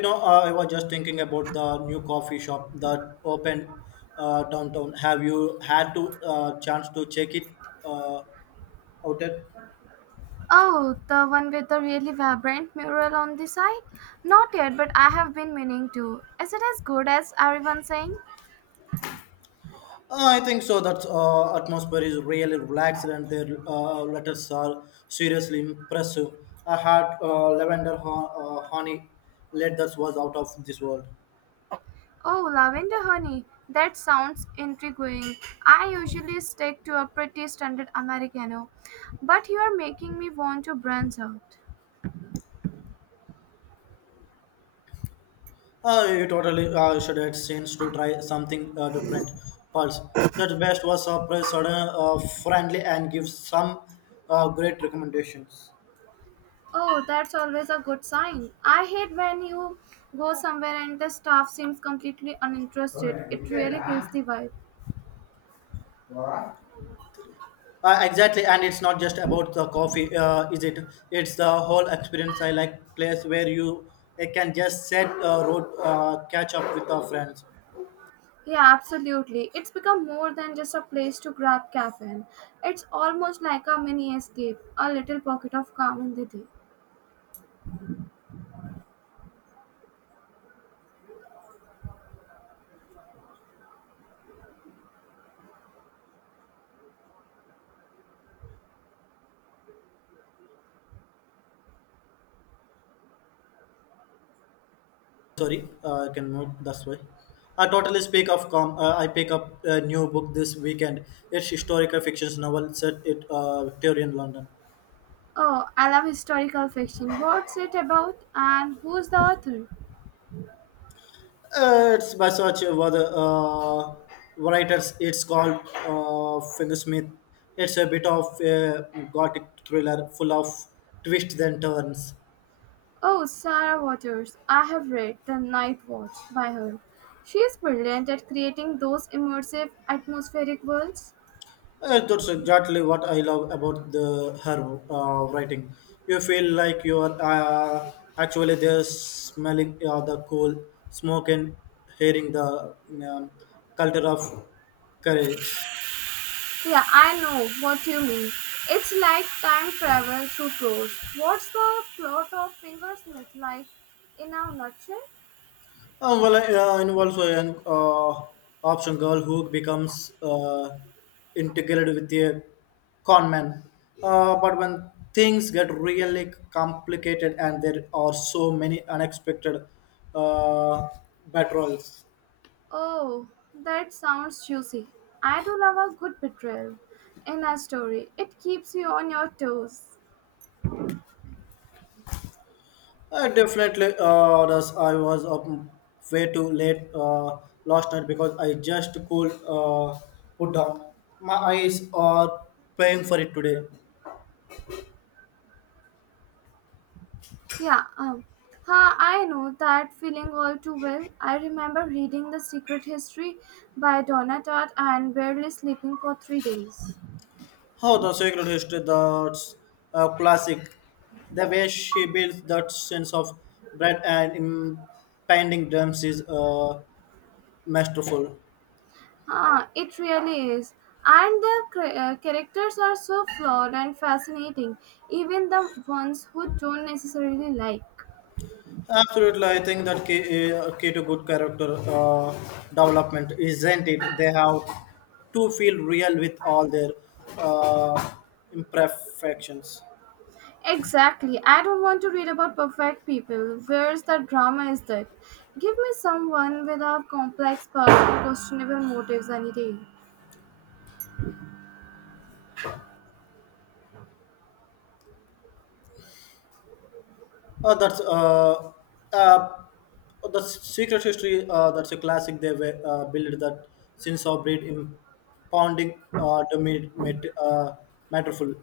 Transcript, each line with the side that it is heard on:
left: I was just thinking about the new coffee shop that opened downtown. Have you had to chance to check it uh, out yet?
right: Oh, the one with the really vibrant mural on the side? Not yet, but I have been meaning to. Is it as good as everyone's saying?
left: I think so. That atmosphere is really relaxed, and their letters are seriously impressive. I had lavender honey. Let that was out of this world.
right: Oh, lavender honey. That sounds intriguing. I usually stick to a pretty standard Americano, but you are making me want to branch out.
left: You totally should have sense to try something different. Pulse. The best was surprise, sudden, friendly, and gives some great recommendations.
right: Oh, that's always a good sign. I hate when you go somewhere and the staff seems completely uninterested. It really kills the vibe.
left: Uh, exactly, and it's not just about the coffee, is it? It's the whole experience. I like place where you can just set road, catch up with our friends.
right: Yeah, absolutely. It's become more than just a place to grab caffeine. It's almost like a mini escape, a little pocket of calm in the day.
left: Sorry, I can move this way. I totally speak of com I pick up a new book this weekend. It's historical fiction novel set in Victorian London.
right: Oh, I love historical fiction. What's it about and who's the author?
left: It's by such other writers. It's called Fingersmith. It's a bit of a gothic thriller full of twists and turns.
right: Oh, Sarah Waters. I have read The Night Watch by her. She is brilliant at creating those immersive, atmospheric worlds.
left: That's exactly what I love about the her writing. You feel like you are actually there, smelling the coal smoke and hearing the culture of courage.
right: Yeah, I know what you mean. It's like time travel through prose. What's the plot of Fingersmith like in a nutshell?
left: Involves a young option girl who becomes integrated with a con man. But when things get really complicated and there are so many unexpected uh, battles.
right: Oh, that sounds juicy. I do love a good betrayal in a story. It keeps you on your toes.
left: I definitely does. I was up way too late last night because I just could put down. My eyes are paying for it today.
right: Yeah, I know that feeling all too well. I remember reading The Secret History by Donna Tartt and barely sleeping for 3 days.
left: Oh, the sacred history, that's a classic. The way she builds that sense of dread and impending dreams is masterful.
right: Ah, it really is. And the characters are so flawed and fascinating, even the ones who don't necessarily like.
left: Absolutely, I think that key to good character development, isn't it? They have to feel real with all their uh, imperfections.
right: Exactly. I don't want to read about perfect people. Where's the drama is that? Give me someone with a complex past, questionable motives any day.
left: That's uh, the secret history. That's a classic. They were built that since our breed impounding to meet matterful.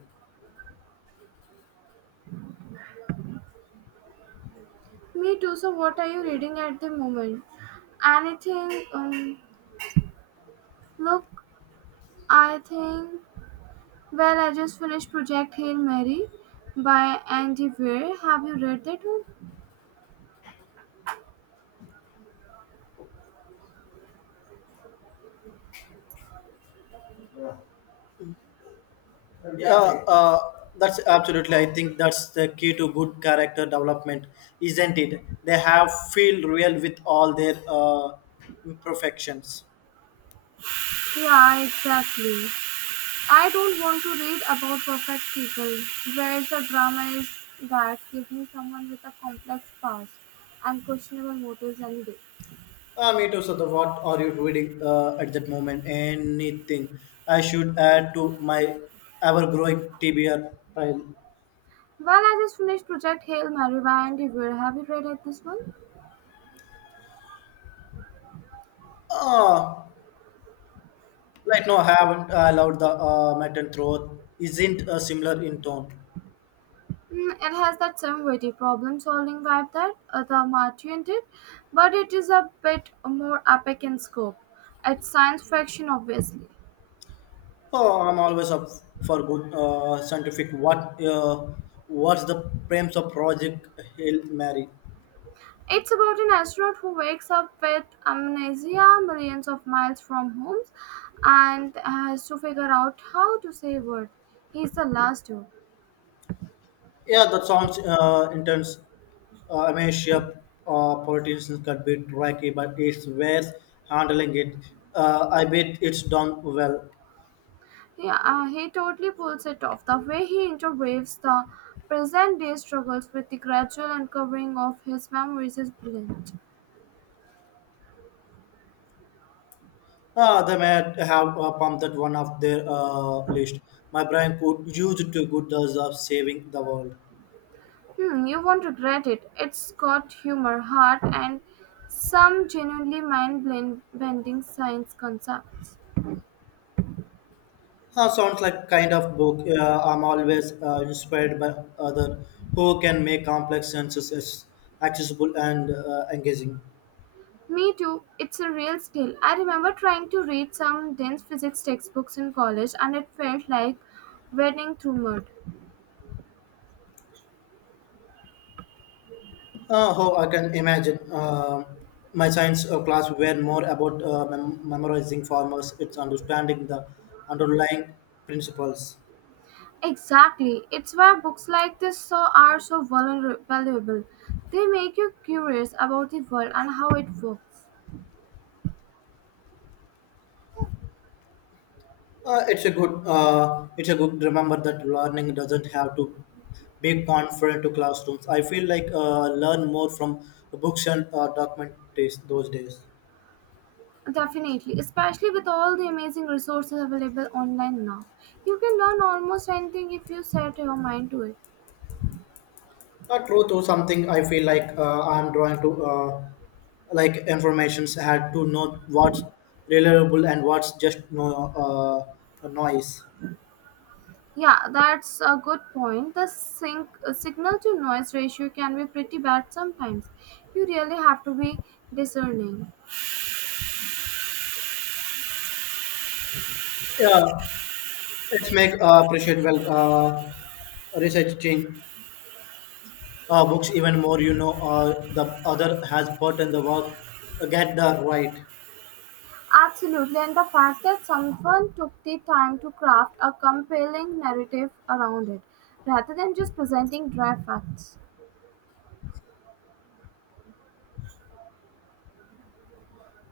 right: Me too. So what are you reading at the moment? Anything? Look, I think Well, I just finished Project Hail Mary by Andy Weir. Have you read that one?
left: Yeah, uh, that's absolutely. I think that's the key to good character development, isn't it? They have feel real with all their imperfections.
right: Yeah, exactly. I don't want to read about perfect people. Where the drama is that give me someone with a complex past and questionable motives any day.
left: Me too, Sudha. What are you reading at that moment? Anything I should add to my ever-growing TBR pile?
right: Well, I just finished Project Hail Mary by Andy Weir. Have you read it, this one?
left: Uh, like, no, I haven't allowed the metal throat. Isn't similar in tone.
right: Mm, it has that same witty problem solving vibe that the Martian did, but it is a bit more epic in scope. It's science fiction, obviously.
left: Oh, I'm always up for good scientific. What? What's the premise of Project Hail Mary?
right: It's about an astronaut who wakes up with amnesia millions of miles from home and has to figure out how to save Earth. He's the last dude.
left: Yeah, that sounds intense. I mean, sure, politicians could be tricky, but it's worth handling it. I bet it's done well.
right: He totally pulls it off. The way he interweaves the present day struggles with the gradual uncovering of his memories is brilliant.
left: They may have pumped that one off their list. My brain could use it to good does of saving the world.
right: Hmm, you won't regret it. It's got humor, heart, and some genuinely mind bending science concepts.
left: Sounds like kind of book. I'm always inspired by other who can make complex sentences accessible and engaging.
right: Me too. It's a real skill. I remember trying to read some dense physics textbooks in college and it felt like wading through mud.
left: Oh, I can imagine. My science class were more about memorizing formulas. It's understanding the underlying principles.
right: Exactly. It's why books like this so are so valuable. They make you curious about the world and how it works.
left: It's a good. Remember that learning doesn't have to be confined to classrooms. I feel like learn more from books and documentaries those days.
right: Definitely, especially with all the amazing resources available online now. You can learn almost anything if you set your mind to it.
left: True to something. I feel like I'm drawing to like informations had to know what's reliable and what's just no noise.
right: Yeah, that's a good point. The signal to noise ratio can be pretty bad sometimes. You really have to be discerning.
left: Yeah, it's make appreciate well researching books even more. The other has put in the work get the right.
right: Absolutely, and the fact that someone took the time to craft a compelling narrative around it rather than just presenting dry facts.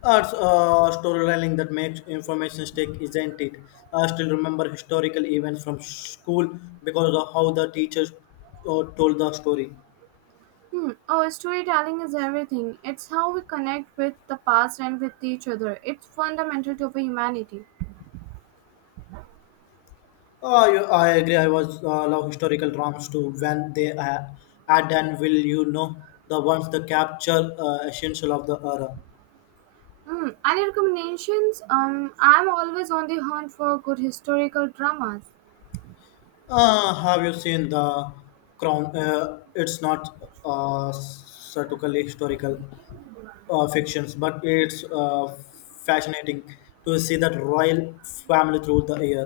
left: Storytelling that makes information stick, isn't it? I still remember historical events from school because of how the teachers told the story.
right: Hmm. Oh, storytelling is everything. It's how we connect with the past and with each other. It's fundamental to our humanity.
left: You, I agree. I was love historical dramas too when they add and will you know the ones that capture essential of the era.
right: Mm, any recommendations? I'm always on the hunt for good historical dramas.
left: Have you seen the Crown? It's not certainly historical. Fictions, but it's fascinating to see that royal family through the year.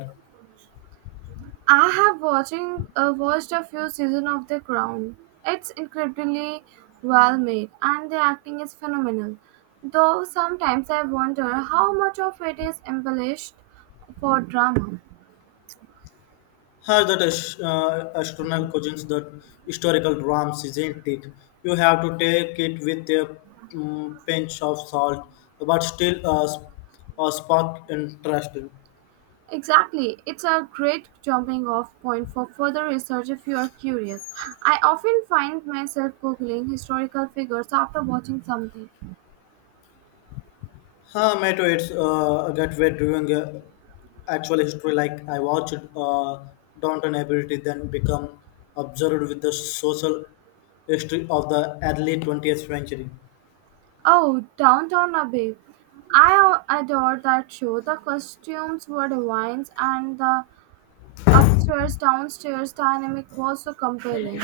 right: I have watching watched a few seasons of The Crown. It's incredibly well made, and the acting is phenomenal. Though sometimes I wonder how much of it is embellished for drama.
left: How that astronomical questions that historical dramas, isn't it? You have to take it with a pinch of salt, but still a spark interesting.
right: Exactly, it's a great jumping off point for further research if you are curious. I often find myself googling historical figures after watching something.
left: Huh, Mato, it's that we're doing actual history. Like I watched Downton Ability, then become observed with the social history of the early 20th century.
right: Oh, downtown Abbey. I adore that show. The costumes were divine and the upstairs downstairs dynamic was so compelling.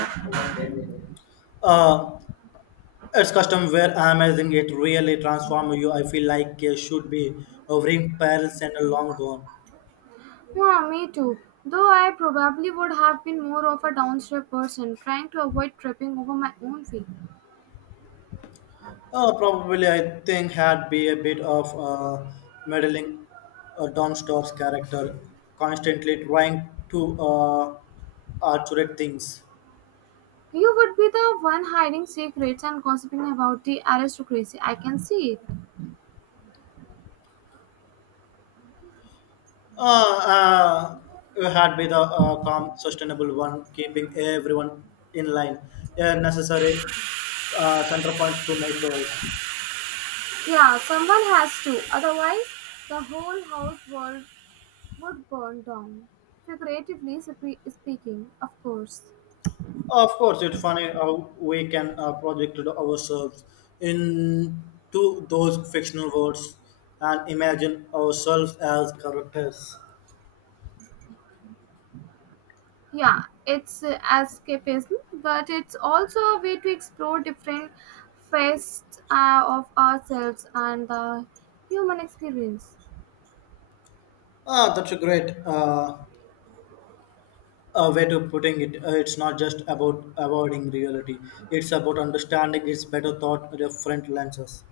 left: Uh, it's custom where amazing. It really transforms you. I feel like it should be hovering parallels and long gone.
right: Yeah, me too. Though I probably would have been more of a downstairs person trying to avoid tripping over my own feet.
left: Probably, I think had be a bit of meddling Domstor's character, constantly trying to articulate things.
right: You would be the one hiding secrets and gossiping about the aristocracy. I can see it.
left: Uh, Had be the calm, sustainable one, keeping everyone in line. A necessary center point to my choice.
right: Yeah, someone has to. Otherwise, the whole house world would burn down, figuratively speaking, of course.
left: Of course, it's funny how we can project ourselves into those fictional worlds and imagine ourselves as characters.
right: Yeah, it's escapism, but it's also a way to explore different facets of ourselves and the human experience.
left: Ah, that's a great way to putting it. It's not just about avoiding reality; it's about understanding its better thought different lenses.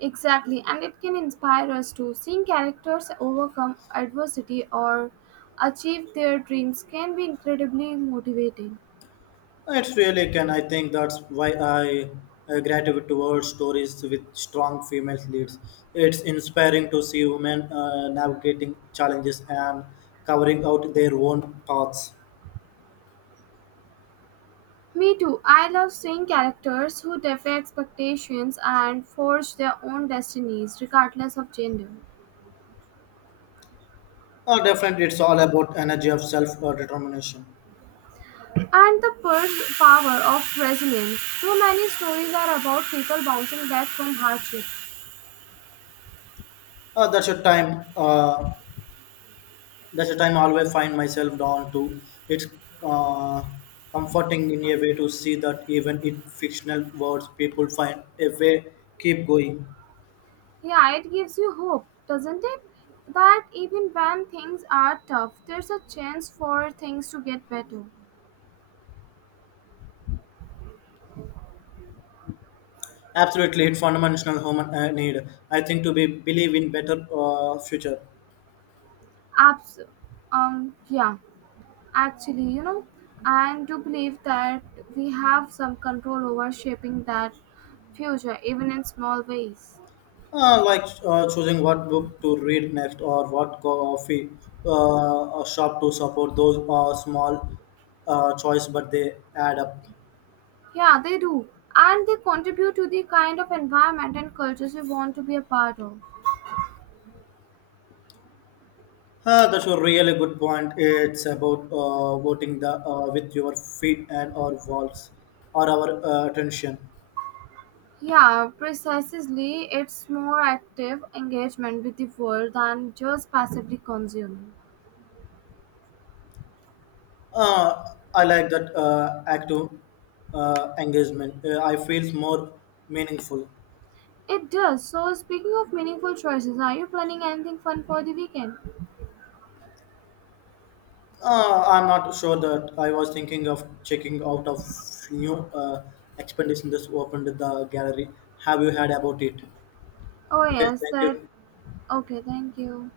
right: Exactly, and it can inspire us to seeing characters overcome adversity or achieve their dreams can be incredibly motivating.
left: It really can. I think that's why I gravitate towards stories with strong female leads. It's inspiring to see women navigating challenges and covering out their own paths.
right: Me too. I love seeing characters who defy expectations and forge their own destinies, regardless of gender.
left: Definitely, it's all about energy of self determination.
right: And the power of resilience. So many stories are about people bouncing back from hardship.
left: Uh, that's a time. Uh, that's a time I always find myself drawn to. It's uh, comforting in a way to see that even in fictional worlds, people find a way keep going.
right: Yeah, it gives you hope, doesn't it? That even when things are tough, there's a chance for things to get better.
left: Absolutely, it's fundamental human need. I think to be believe in better future,
right: Abs- yeah, actually, you know, I do believe that we have some control over shaping that future, even in small ways.
left: like choosing what book to read next or what coffee shop to support. Those are small choice, but they add up.
right: Yeah, they do. And they contribute to the kind of environment and cultures we want to be a part of.
left: That's a really good point. It's about voting the with your feet and our walls or our attention.
right: Yeah, precisely. It's more active engagement with the world than just passively consuming.
left: Uh, I like that active engagement. I feels more meaningful.
right: It does. So, speaking of meaningful choices, are you planning anything fun for the weekend?
left: I'm not sure. That I was thinking of checking out of new expedition that's opened at the gallery. Have you heard about it?
right: Oh,
left: Okay,
right: yes,
left: thank you.
right: that. Okay, thank you.